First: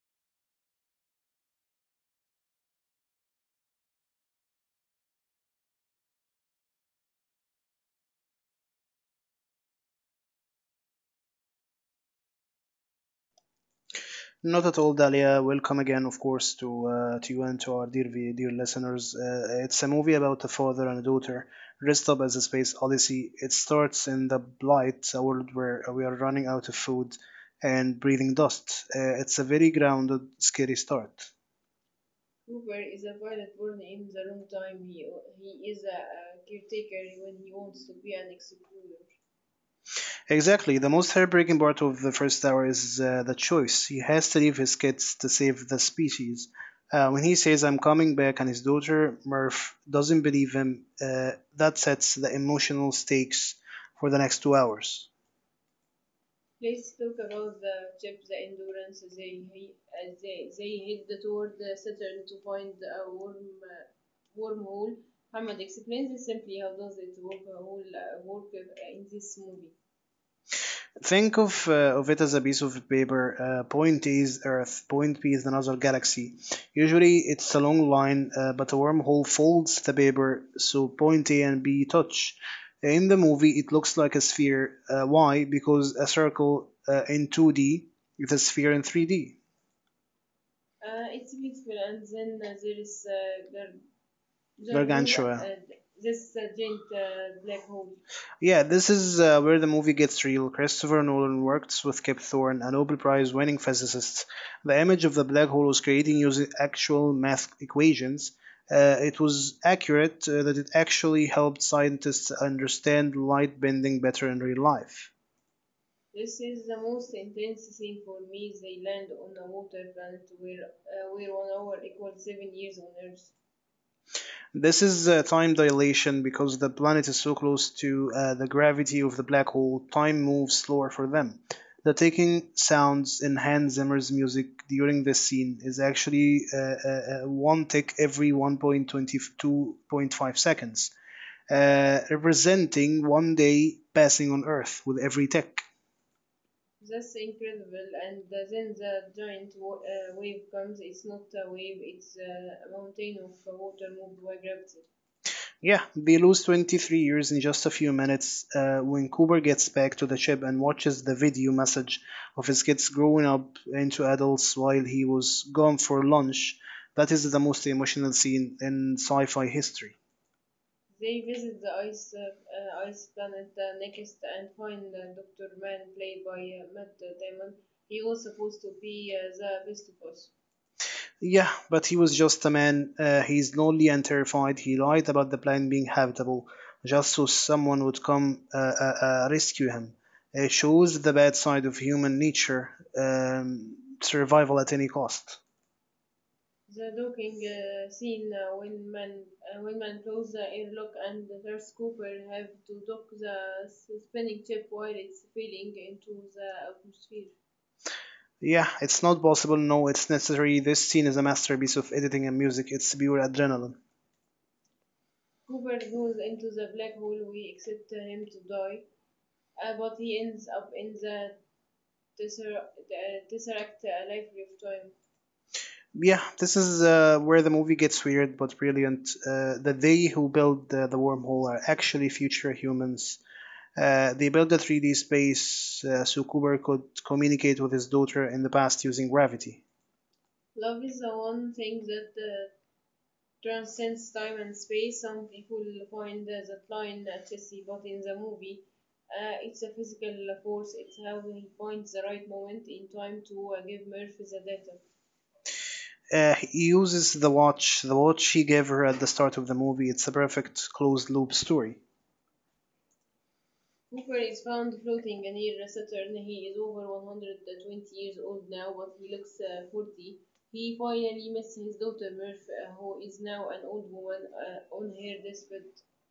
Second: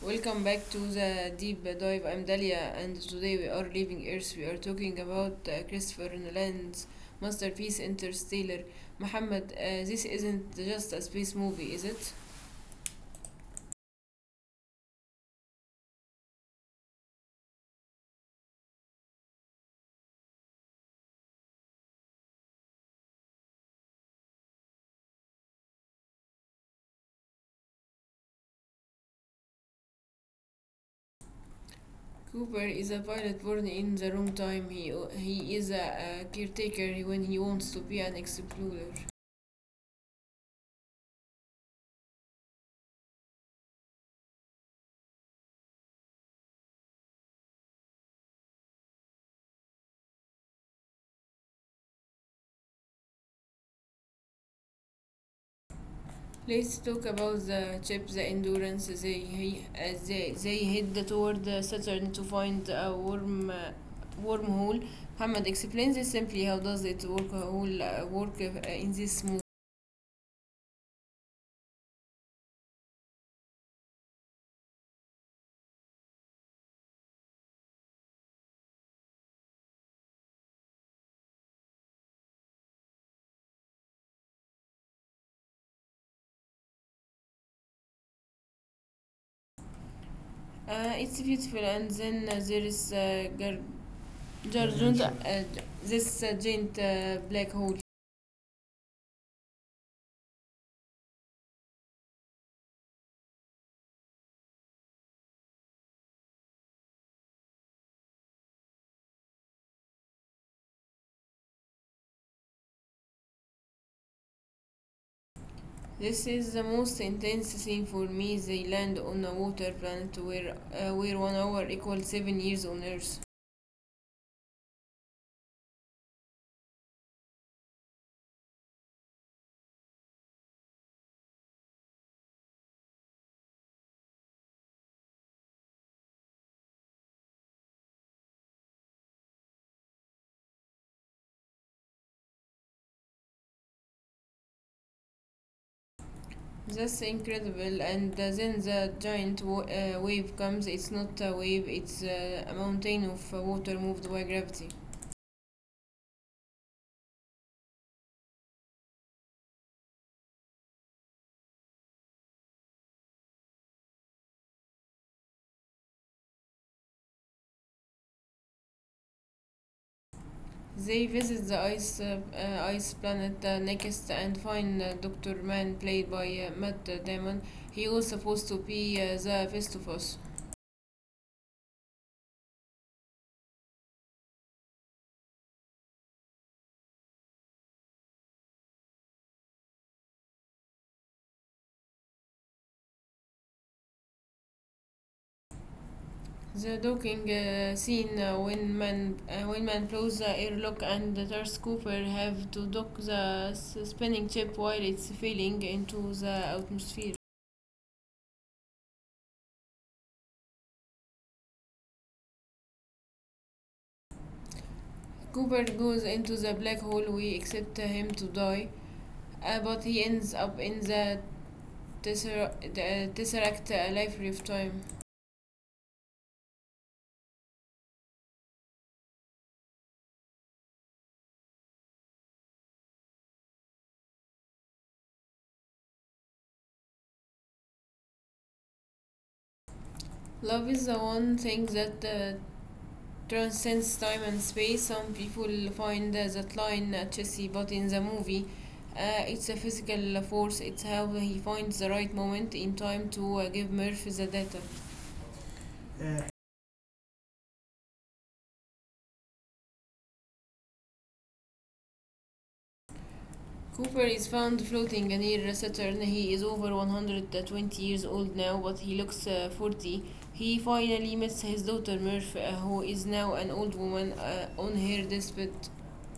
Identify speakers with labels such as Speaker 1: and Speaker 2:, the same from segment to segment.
Speaker 1: Welcome back to the deep dive. I'm Dalia, and today we are leaving Earth. We are talking about Christopher Nolan's masterpiece Interstellar. Muhammad, this isn't just a space movie, is it?
Speaker 2: Not at all, Dalia. Welcome again, of course, to you and to our dear listeners. It's a movie about a father and a daughter dressed up as a space odyssey. It starts in the blight, a world where we are running out of food and breathing dust. It's a very grounded, scary start.
Speaker 1: Cooper is a pilot born in the wrong time. He is a, caretaker when he wants to be an explorer.
Speaker 2: Exactly. The most heartbreaking part of the first hour is the choice. He has to leave his kids to save the species. When he says, I'm coming back, and his daughter, Murph, doesn't believe him, that sets the emotional stakes for the next 2 hours.
Speaker 1: Let's talk about the chip, the endurance they head toward Saturn to find a wormhole. Muhammad explains this simply, how does it work in this movie?
Speaker 2: Think of it as a piece of paper. Point A is Earth. Point B is another galaxy. Usually, it's a long line, but a wormhole folds the paper so point A and B touch. In the movie, it looks like a sphere. Why? Because a circle in 2D is a sphere in 3D. They
Speaker 1: It's beautiful, and then there is Gargant,
Speaker 2: Gargantua.
Speaker 1: this giant black hole.
Speaker 2: Yeah, this is where the movie gets real. Christopher Nolan worked with Kip Thorne, a Nobel Prize winning physicist. The image of the black hole was created using actual math equations. It was accurate that it actually helped scientists understand light bending better in real life.
Speaker 1: This is the most intense scene for me. They land on a water planet where one hour equals seven years on Earth.
Speaker 2: This is time dilation because the planet is so close to the gravity of the black hole, time moves slower for them. The taking sounds in Hans Zimmer's music during this scene is actually one tick every 1.22.5 seconds, representing one day passing on Earth with every tick.
Speaker 1: That's incredible. And then the giant wave comes. It's not a wave, it's a mountain of water moved by gravity.
Speaker 2: Yeah, they lose 23 years in just a few minutes when Cooper gets back to the ship and watches the video message of his kids growing up into adults while he was gone for lunch. That is the most emotional scene in sci fi history.
Speaker 1: They visit the ice planet next and find, Dr. Mann, played by Matt Damon. He was supposed to be the Festivus.
Speaker 2: Yeah, but he was just a man. He's lonely and terrified. He lied about the planet being habitable just so someone would come rescue him. It shows the bad side of human nature um, survival at any cost.
Speaker 1: The docking scene, when man blows the airlock and the Darth Cooper have to dock the spinning chip while it's falling into the atmosphere.
Speaker 2: Yeah, it's not possible. No, it's necessary. This scene is a masterpiece of editing and music. It's pure adrenaline.
Speaker 1: Cooper goes into the black hole. We accept him to die, but he ends up in the tesseract, a lifetime.
Speaker 2: Yeah, this is where the movie gets weird but brilliant. The they who build the wormhole are actually future humans. They built a 3D space so Cooper could communicate with his daughter in the past using gravity.
Speaker 1: Love is the one thing that transcends time and space. Some people find that line cheesy, but in the movie, it's a physical force. It's how he finds the right moment in time to give Murph the data. Uh,
Speaker 2: He uses the watch he gave her at the start of the movie. It's a perfect closed loop story.
Speaker 1: Cooper is found floating near Saturn. He is over 120 years old now, but he looks 40. He finally meets his daughter Murph, who is now an old woman on her deathbed.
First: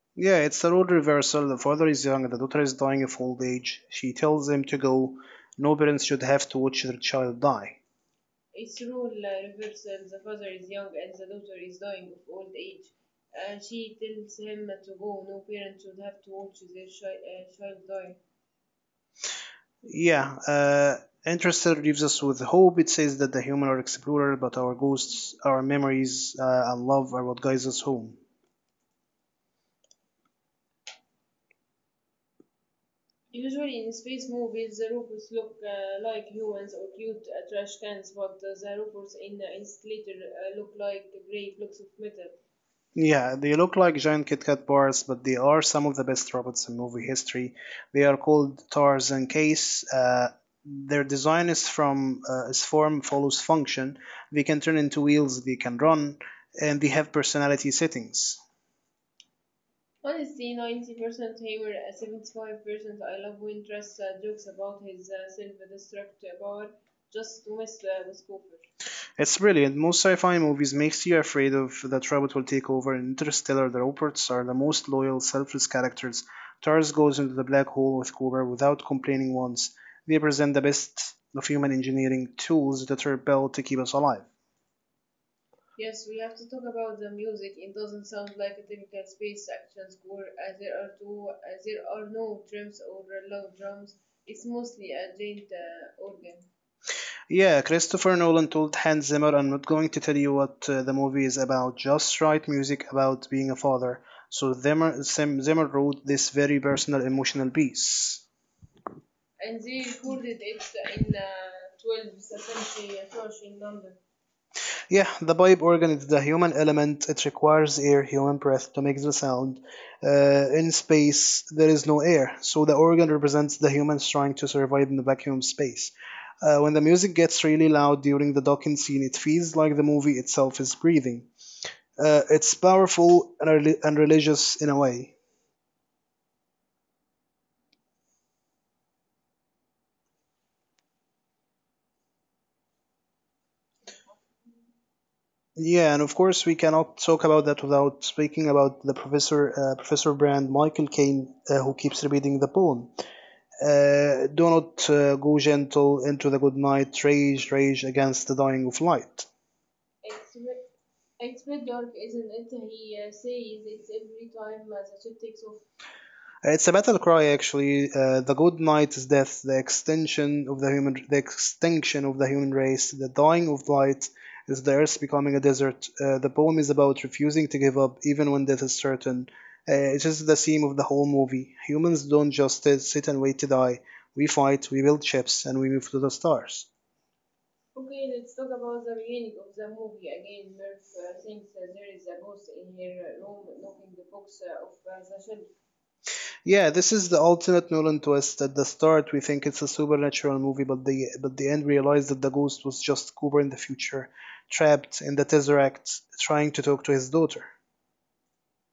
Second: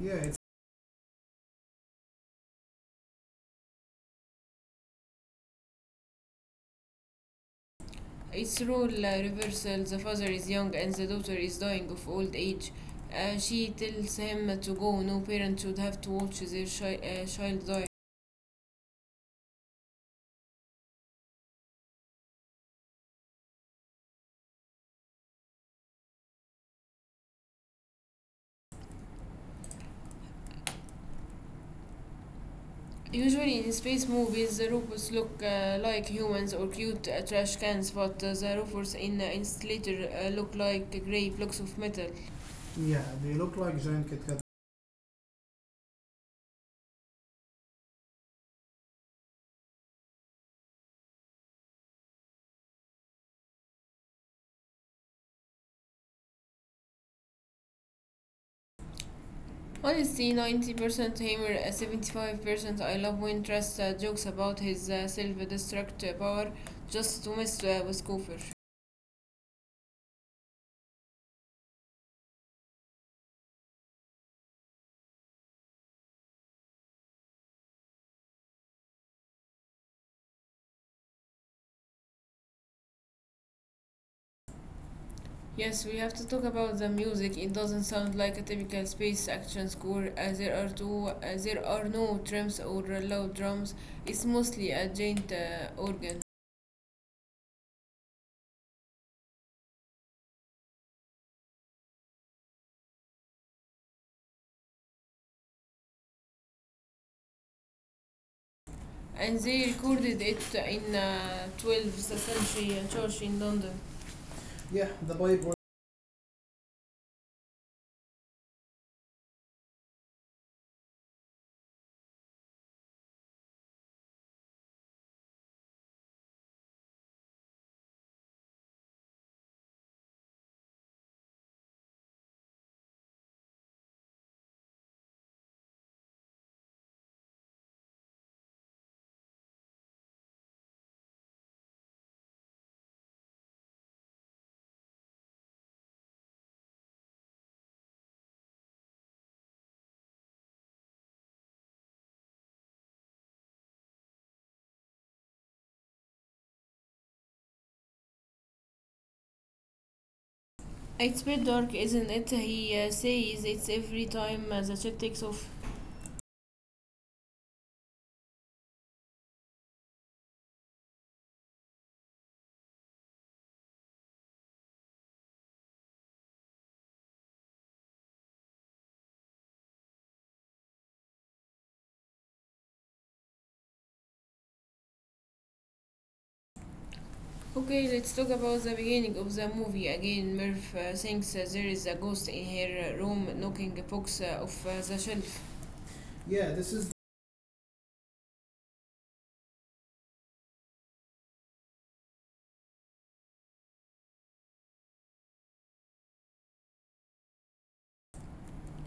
Speaker 1: Yeah, it's
Speaker 2: Yeah, it's a role reversal. The father is young, and the daughter is dying of old age. She tells him to go. No parents should have to watch their child die.
Speaker 1: It's role reversal. The father is young and the daughter is dying of old age. She tells him to go. No parent should have to watch their child die.
Speaker 2: Yeah, uh, Interstellar leaves us with hope. It says that the human are explorer, but our ghosts, our memories, and love are what guides us home.
Speaker 1: Usually in space movies, the robots look like humans or cute trash cans, but the robots in, Installator, look like grey blocks of metal. Yeah, they
Speaker 2: Yeah, they
Speaker 1: look
Speaker 2: look
Speaker 1: like
Speaker 2: like
Speaker 1: giant Kit
Speaker 2: giant
Speaker 1: Kat.
Speaker 2: Kit Kat bars, but they are some of the best robots in movie history. They are called Tarzan Case. Their design is from is form follows function. They can turn into wheels. They can run, and they have personality settings.
Speaker 1: Honestly, 90% humor, 75%. I love when Trust jokes about his self destruct power just to mess with Cooper.
Speaker 2: It's brilliant. Most sci-fi movies makes you afraid of that robot will take over. In Interstellar, the robots are the most loyal, selfless characters. Tars goes into the black hole with Cooper without complaining once. They present the best of human engineering tools that are built to keep us alive.
Speaker 1: Yes, we have to talk about the music. It doesn't sound like a typical space action score, as there are no drums or loud drums. It's mostly a giant organ,
Speaker 2: Yeah, Christopher Nolan told Hans Zimmer, I'm not going to tell you what the movie is about, just write music about being a father. So Zimmer wrote this very personal, emotional piece.
Speaker 1: and they recorded it in 12th century church in London. Yeah,
Speaker 2: Yeah,
Speaker 1: the
Speaker 2: the
Speaker 1: Bible.
Speaker 2: pipe organ is the human element. It requires air, human breath, to make the sound. In space, there is no air, so the organ represents the humans trying to survive in the vacuum space. When the music gets really loud during the docking scene, it feels like the movie itself is breathing. It's powerful and, religious in a way. Yeah, and of course we cannot talk about that without speaking about the professor, Professor Brand Michael Caine, who keeps repeating the poem. Do not go gentle into the good night, rage, rage against the dying of light.
Speaker 1: It's a bit dark, isn't it? He says it's every time the ship takes off.
Speaker 2: It's a battle cry, actually. The good night is death, the extinction of the human race, the dying of light is the earth becoming a desert. The poem is about refusing to give up, even when death is certain. It is the theme of the whole movie. Humans don't just sit and wait to die. We fight, we build ships, and we move to the stars.
Speaker 1: Okay, let's talk about the beginning of the movie again. Murph thinks there is a ghost in her room knocking a box off the shelf. Yeah, this
Speaker 2: Yeah,
Speaker 1: is,
Speaker 2: this is the ultimate Nolan twist. At the start, we think it's a supernatural movie, but the end realized that the ghost was just Cooper in the future, trapped in the Tesseract, trying to talk to his daughter.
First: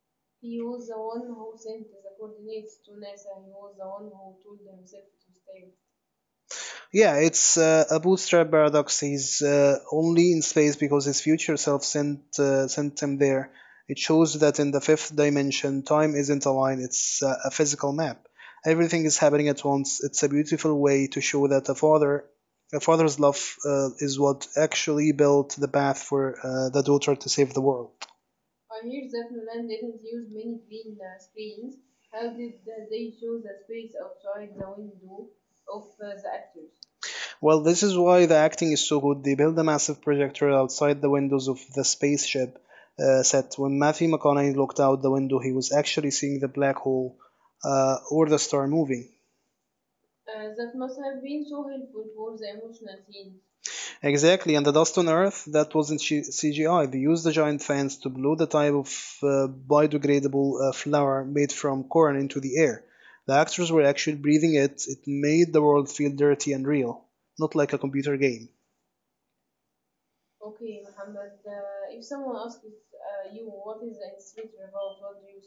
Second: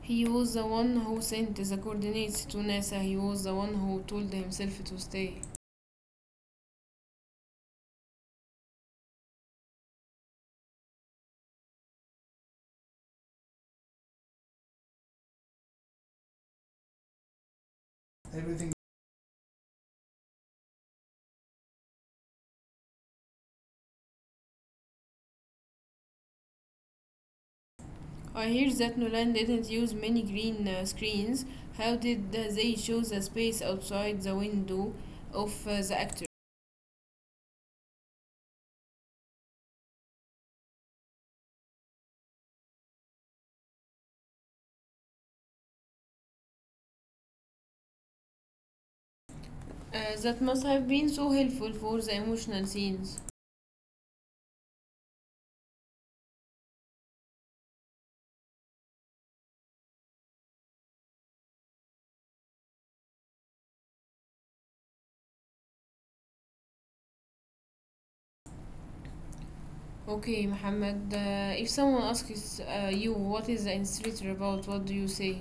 Speaker 1: he was the one who sent the coordinates to NASA. He was the one who told himself to stay,
Speaker 2: Yeah, it's a bootstrap paradox. He's only in space because his future self sent him there. It shows that in the fifth dimension, time isn't a line; it's a physical map.
Speaker 1: everything.
Speaker 2: Everything is happening at once. It's a beautiful way to show that a father's love, is what actually built the path for the daughter to save the world.
Speaker 1: I hear that Nolan didn't use many green screens. How did they show the space outside the window of the actor?
Speaker 2: Well, this is why the acting is so good. They build a massive projector outside the windows of the spaceship set. When Matthew McConaughey looked out the window, he was actually seeing the black hole or the star moving.
Speaker 1: That must have been so helpful for the emotional scenes.
Speaker 2: Exactly, and the dust on Earth, that wasn't CGI. They used the giant fans to blow the type of biodegradable flour made from corn into the air. The actors were actually breathing it. It made the world feel dirty and real, not like a computer game.
Speaker 1: Okay, Muhammad, if someone asks you what is the instructor about, what do you say?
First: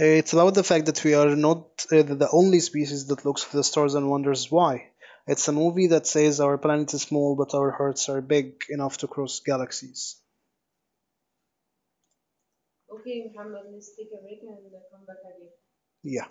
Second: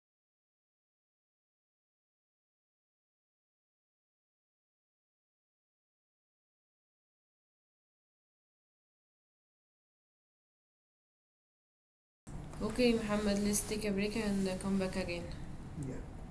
Speaker 2: It's about the fact that we are not the only species that looks to the stars and wonders why. It's a movie that says our planet is small, but our hearts are big enough to cross galaxies.
Speaker 1: Okay, Muhammad, let's take a break and come back again. Yeah.
Speaker 2: Yeah.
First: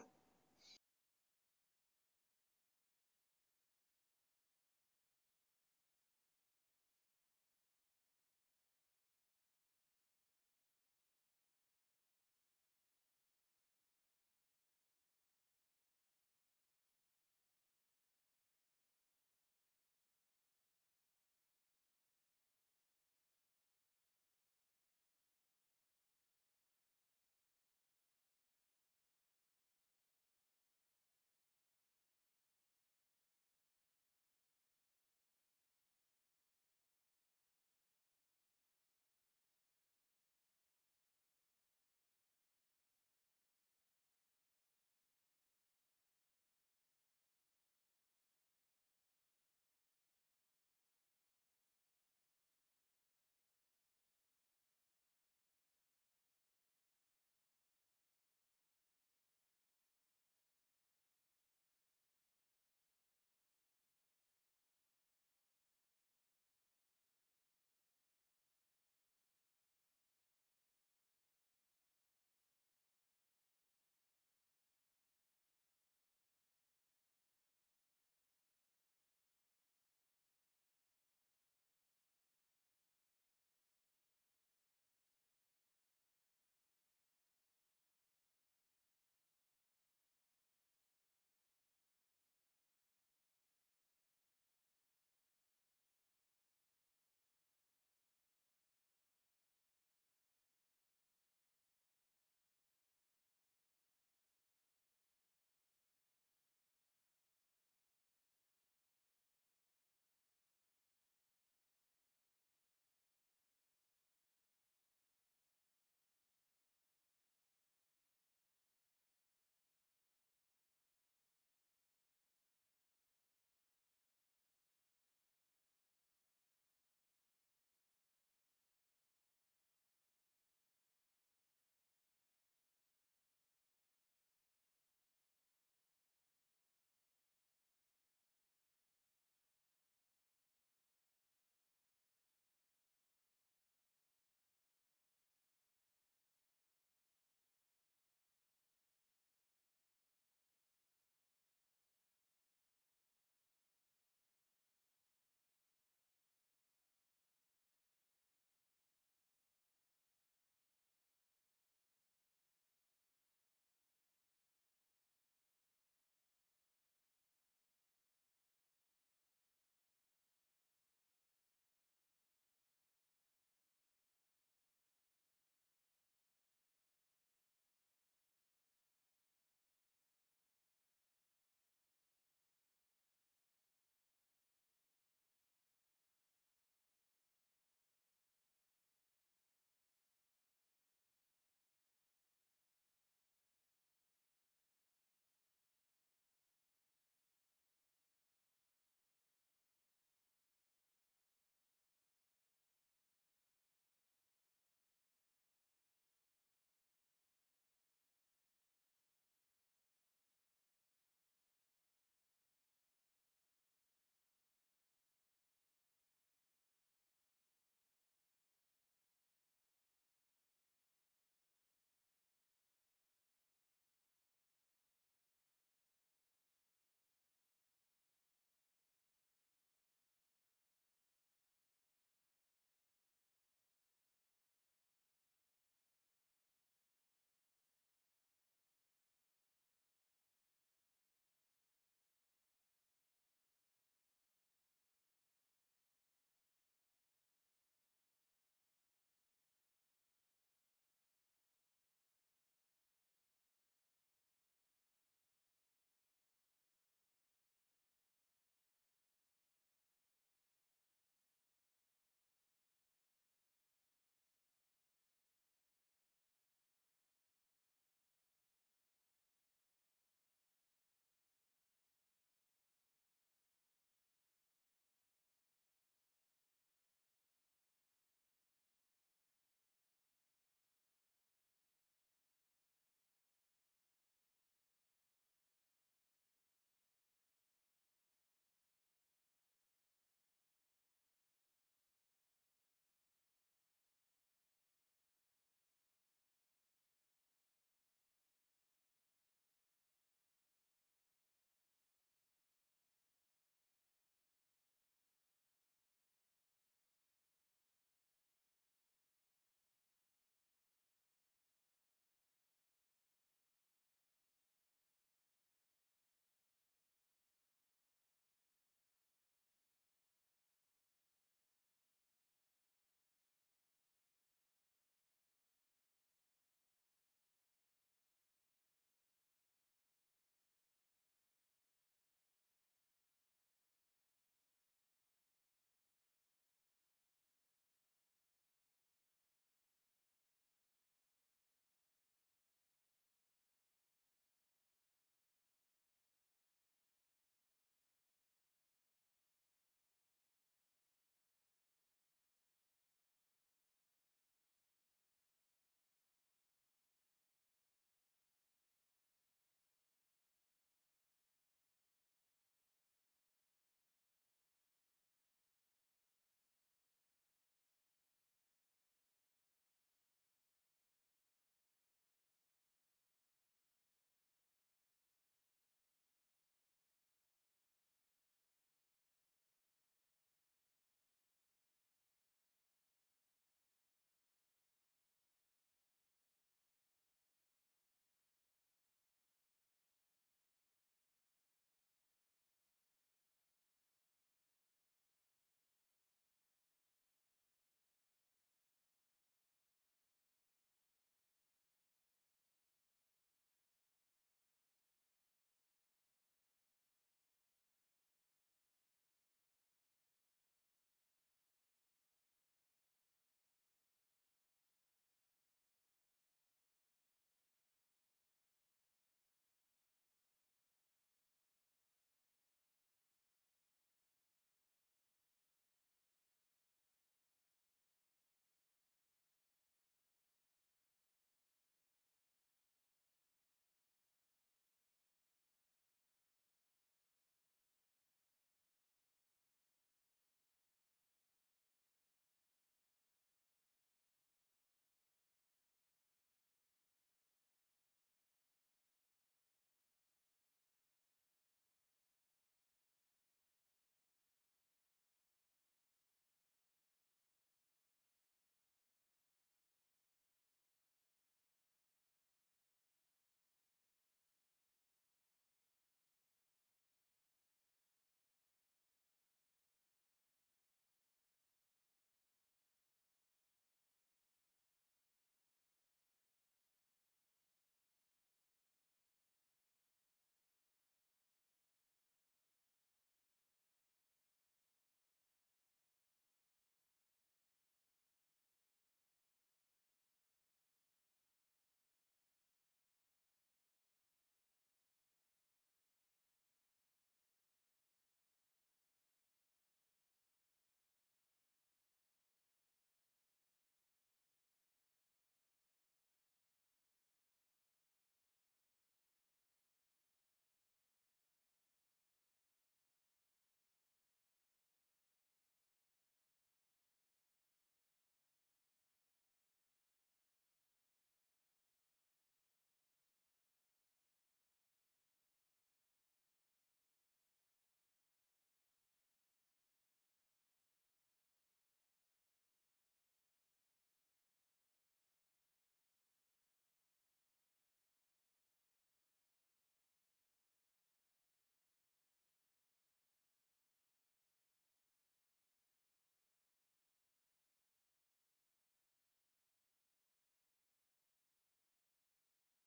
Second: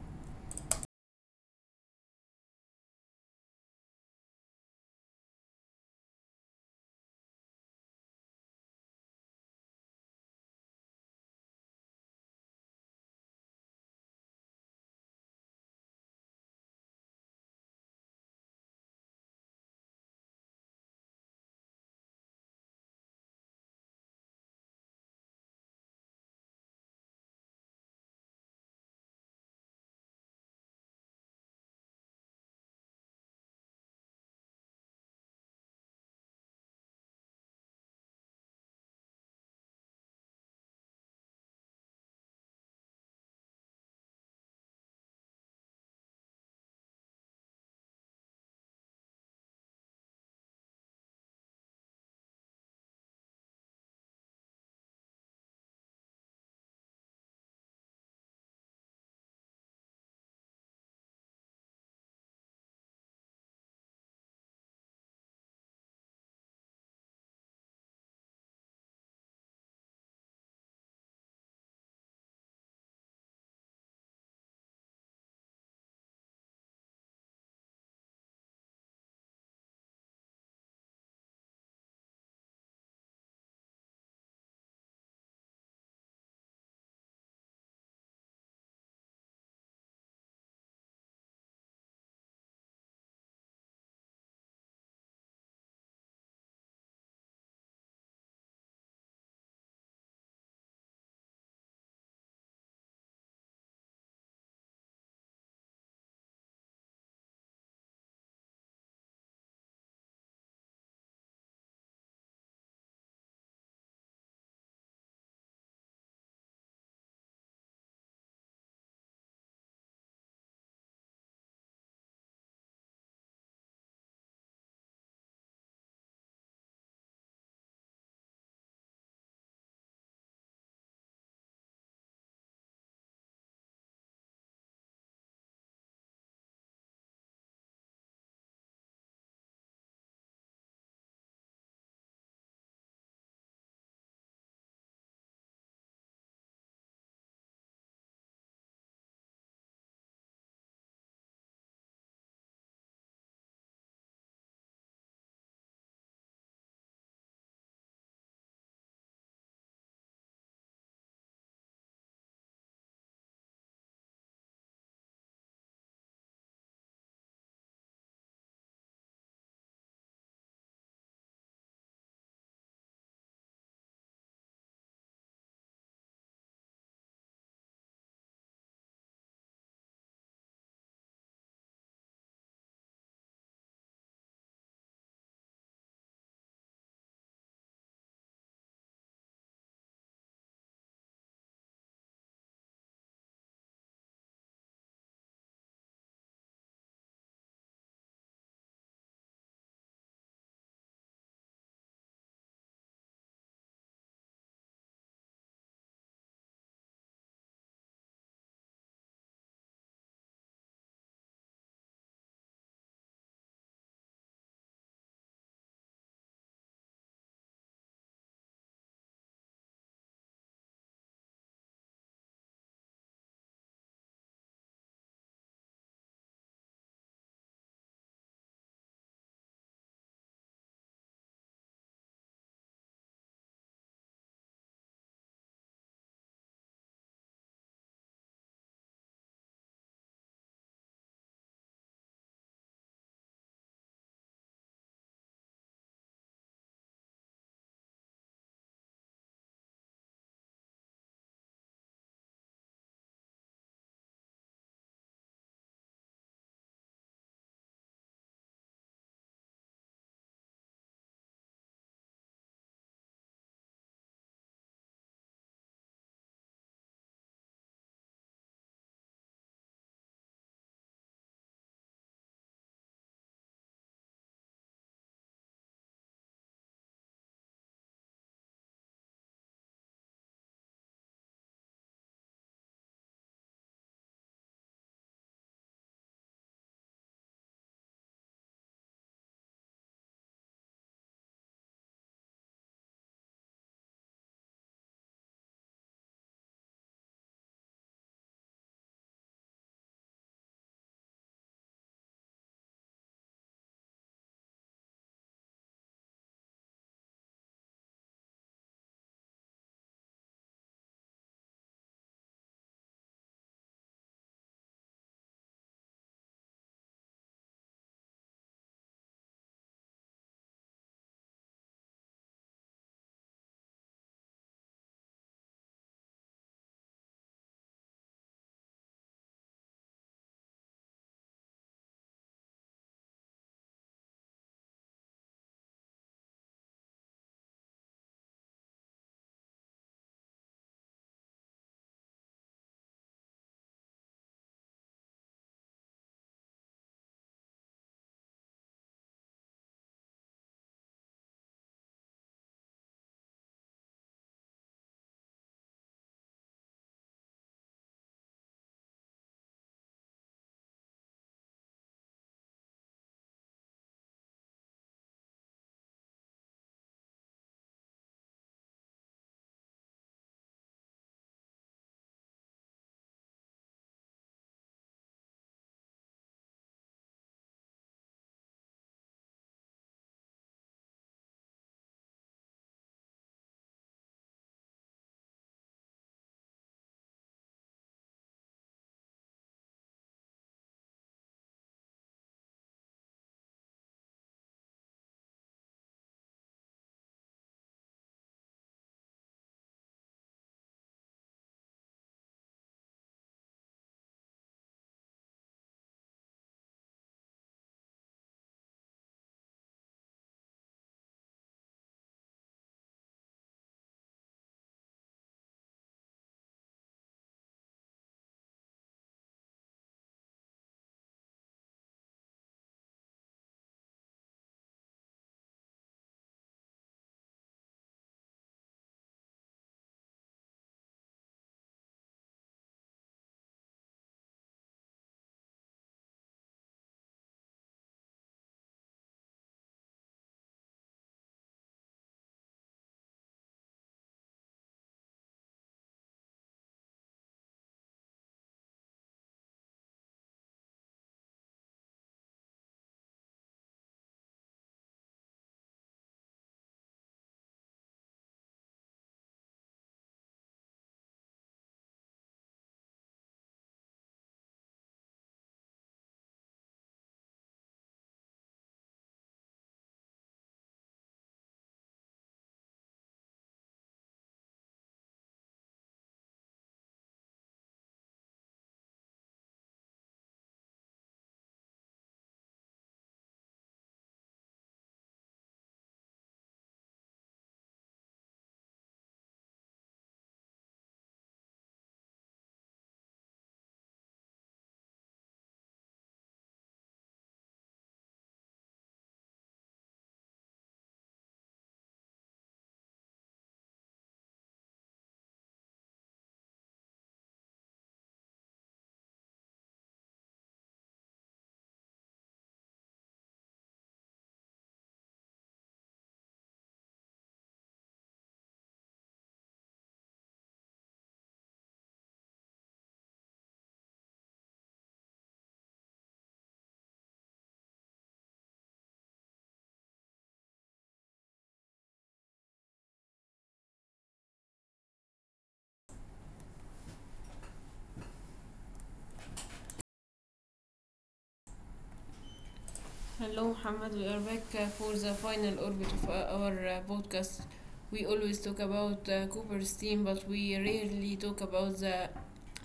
Speaker 1: Hello, Muhammad. We are back for the final orbit of our podcast. We always talk about Cooper's team, but we rarely talk about the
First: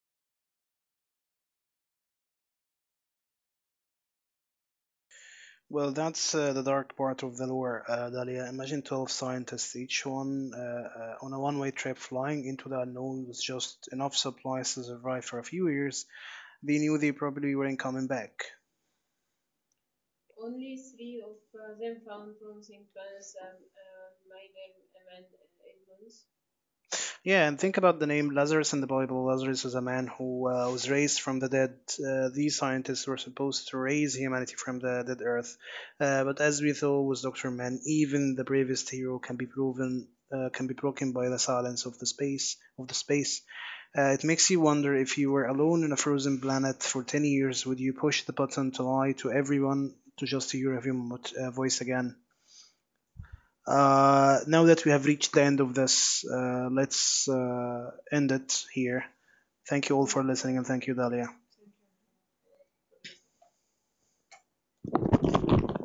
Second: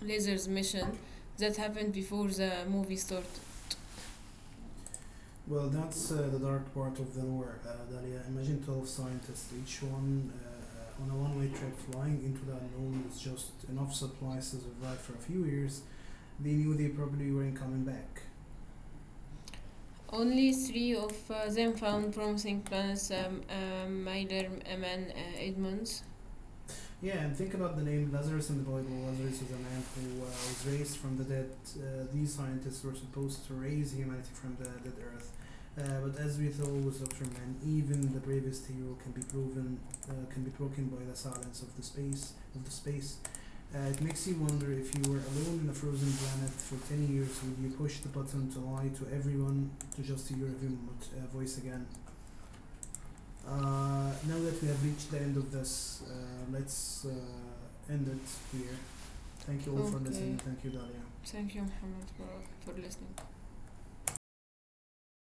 Speaker 1: lasers mission that happened before the movie started. Well,
Speaker 2: Well,
Speaker 1: that's
Speaker 2: that's
Speaker 1: the
Speaker 2: the
Speaker 1: dark
Speaker 2: dark
Speaker 1: part of the
Speaker 2: part of the
Speaker 1: lore,
Speaker 2: lore,
Speaker 1: Dalia.
Speaker 2: Dalia.
Speaker 1: Imagine
Speaker 2: Imagine
Speaker 1: 12
Speaker 2: 12
Speaker 1: scientists,
Speaker 2: scientists,
Speaker 1: each
Speaker 2: each
Speaker 1: one
Speaker 2: one uh,
Speaker 1: uh, uh, on
Speaker 2: uh,
Speaker 1: a
Speaker 2: on a
Speaker 1: one way
Speaker 2: one way
Speaker 1: trip
Speaker 2: trip
Speaker 1: flying
Speaker 2: flying
Speaker 1: into the
Speaker 2: into the
Speaker 1: unknown with
Speaker 2: unknown with
Speaker 1: just
Speaker 2: just
Speaker 1: enough
Speaker 2: enough
Speaker 1: supplies to
Speaker 2: supplies to
Speaker 1: survive for a
Speaker 2: survive for a
Speaker 1: few
Speaker 2: few
Speaker 1: years.
Speaker 2: years.
Speaker 1: They
Speaker 2: They
Speaker 1: knew they
Speaker 2: knew they
Speaker 1: probably
Speaker 2: probably
Speaker 1: weren't
Speaker 2: weren't
Speaker 1: coming
Speaker 2: coming
Speaker 1: back.
Speaker 2: back.
Speaker 1: Only three of them found promising plants, Mailer, Eman, Edmonds. Yeah, and
Speaker 2: Yeah, and
Speaker 1: think
Speaker 2: think
Speaker 1: about the
Speaker 2: about the
Speaker 1: name
Speaker 2: name
Speaker 1: Lazarus in the
Speaker 2: Lazarus in the
Speaker 1: Bible.
Speaker 2: Bible.
Speaker 1: Lazarus was
Speaker 2: Lazarus
Speaker 1: a
Speaker 2: is a
Speaker 1: man
Speaker 2: man
Speaker 1: who
Speaker 2: who
Speaker 1: was
Speaker 2: was
Speaker 1: raised
Speaker 2: raised
Speaker 1: from the
Speaker 2: from the
Speaker 1: dead.
Speaker 2: dead. Uh,
Speaker 1: These
Speaker 2: these
Speaker 1: scientists were
Speaker 2: scientists were
Speaker 1: supposed to
Speaker 2: supposed to
Speaker 1: raise
Speaker 2: raise
Speaker 1: humanity
Speaker 2: humanity
Speaker 1: from the
Speaker 2: from
Speaker 1: dead
Speaker 2: the dead
Speaker 1: earth.
Speaker 2: earth. Uh,
Speaker 1: But
Speaker 2: but
Speaker 1: as we
Speaker 2: as
Speaker 1: saw
Speaker 2: we saw
Speaker 1: with
Speaker 2: with
Speaker 1: Dr.
Speaker 2: Dr.
Speaker 1: Man,
Speaker 2: Man,
Speaker 1: even the
Speaker 2: even the
Speaker 1: bravest
Speaker 2: bravest
Speaker 1: hero can
Speaker 2: hero
Speaker 1: be
Speaker 2: can be
Speaker 1: proven,
Speaker 2: proven.
Speaker 1: can
Speaker 2: Uh,
Speaker 1: be
Speaker 2: can be
Speaker 1: broken by
Speaker 2: broken
Speaker 1: the
Speaker 2: by the
Speaker 1: silence of
Speaker 2: silence
Speaker 1: the
Speaker 2: of the
Speaker 1: space
Speaker 2: space
Speaker 1: of the
Speaker 2: of the
Speaker 1: space.
Speaker 2: space.
Speaker 1: It
Speaker 2: It
Speaker 1: makes you
Speaker 2: makes you
Speaker 1: wonder,
Speaker 2: wonder
Speaker 1: if you
Speaker 2: if
Speaker 1: were
Speaker 2: you were
Speaker 1: alone in a
Speaker 2: alone on a
Speaker 1: frozen
Speaker 2: frozen
Speaker 1: planet for
Speaker 2: planet for
Speaker 1: 10
Speaker 2: 10
Speaker 1: years, would
Speaker 2: years,
Speaker 1: you
Speaker 2: would you
Speaker 1: push the
Speaker 2: push the
Speaker 1: button to
Speaker 2: button to
Speaker 1: lie to
Speaker 2: lie to
Speaker 1: everyone
Speaker 2: everyone
Speaker 1: to
Speaker 2: to
Speaker 1: just hear your
Speaker 2: just hear
Speaker 1: human
Speaker 2: a human
Speaker 1: voice
Speaker 2: voice
Speaker 1: again?
Speaker 2: again? Uh,
Speaker 1: Now that
Speaker 2: now
Speaker 1: we
Speaker 2: that
Speaker 1: have
Speaker 2: we have
Speaker 1: reached the
Speaker 2: reached
Speaker 1: end
Speaker 2: the
Speaker 1: of
Speaker 2: end of
Speaker 1: this,
Speaker 2: this, uh,
Speaker 1: let's
Speaker 2: let's uh,
Speaker 1: end
Speaker 2: end
Speaker 1: it
Speaker 2: it
Speaker 1: here.
Speaker 2: here.
Speaker 1: Thank you all,
Speaker 2: Thank
Speaker 1: okay,
Speaker 2: you
Speaker 1: for,
Speaker 2: all
Speaker 1: okay,
Speaker 2: for
Speaker 1: listening.
Speaker 2: listening, and
Speaker 1: Thank you,
Speaker 2: thank you,
Speaker 1: Dalia.
Speaker 2: Dalia.
Speaker 1: Thank you, Muhammad, for listening.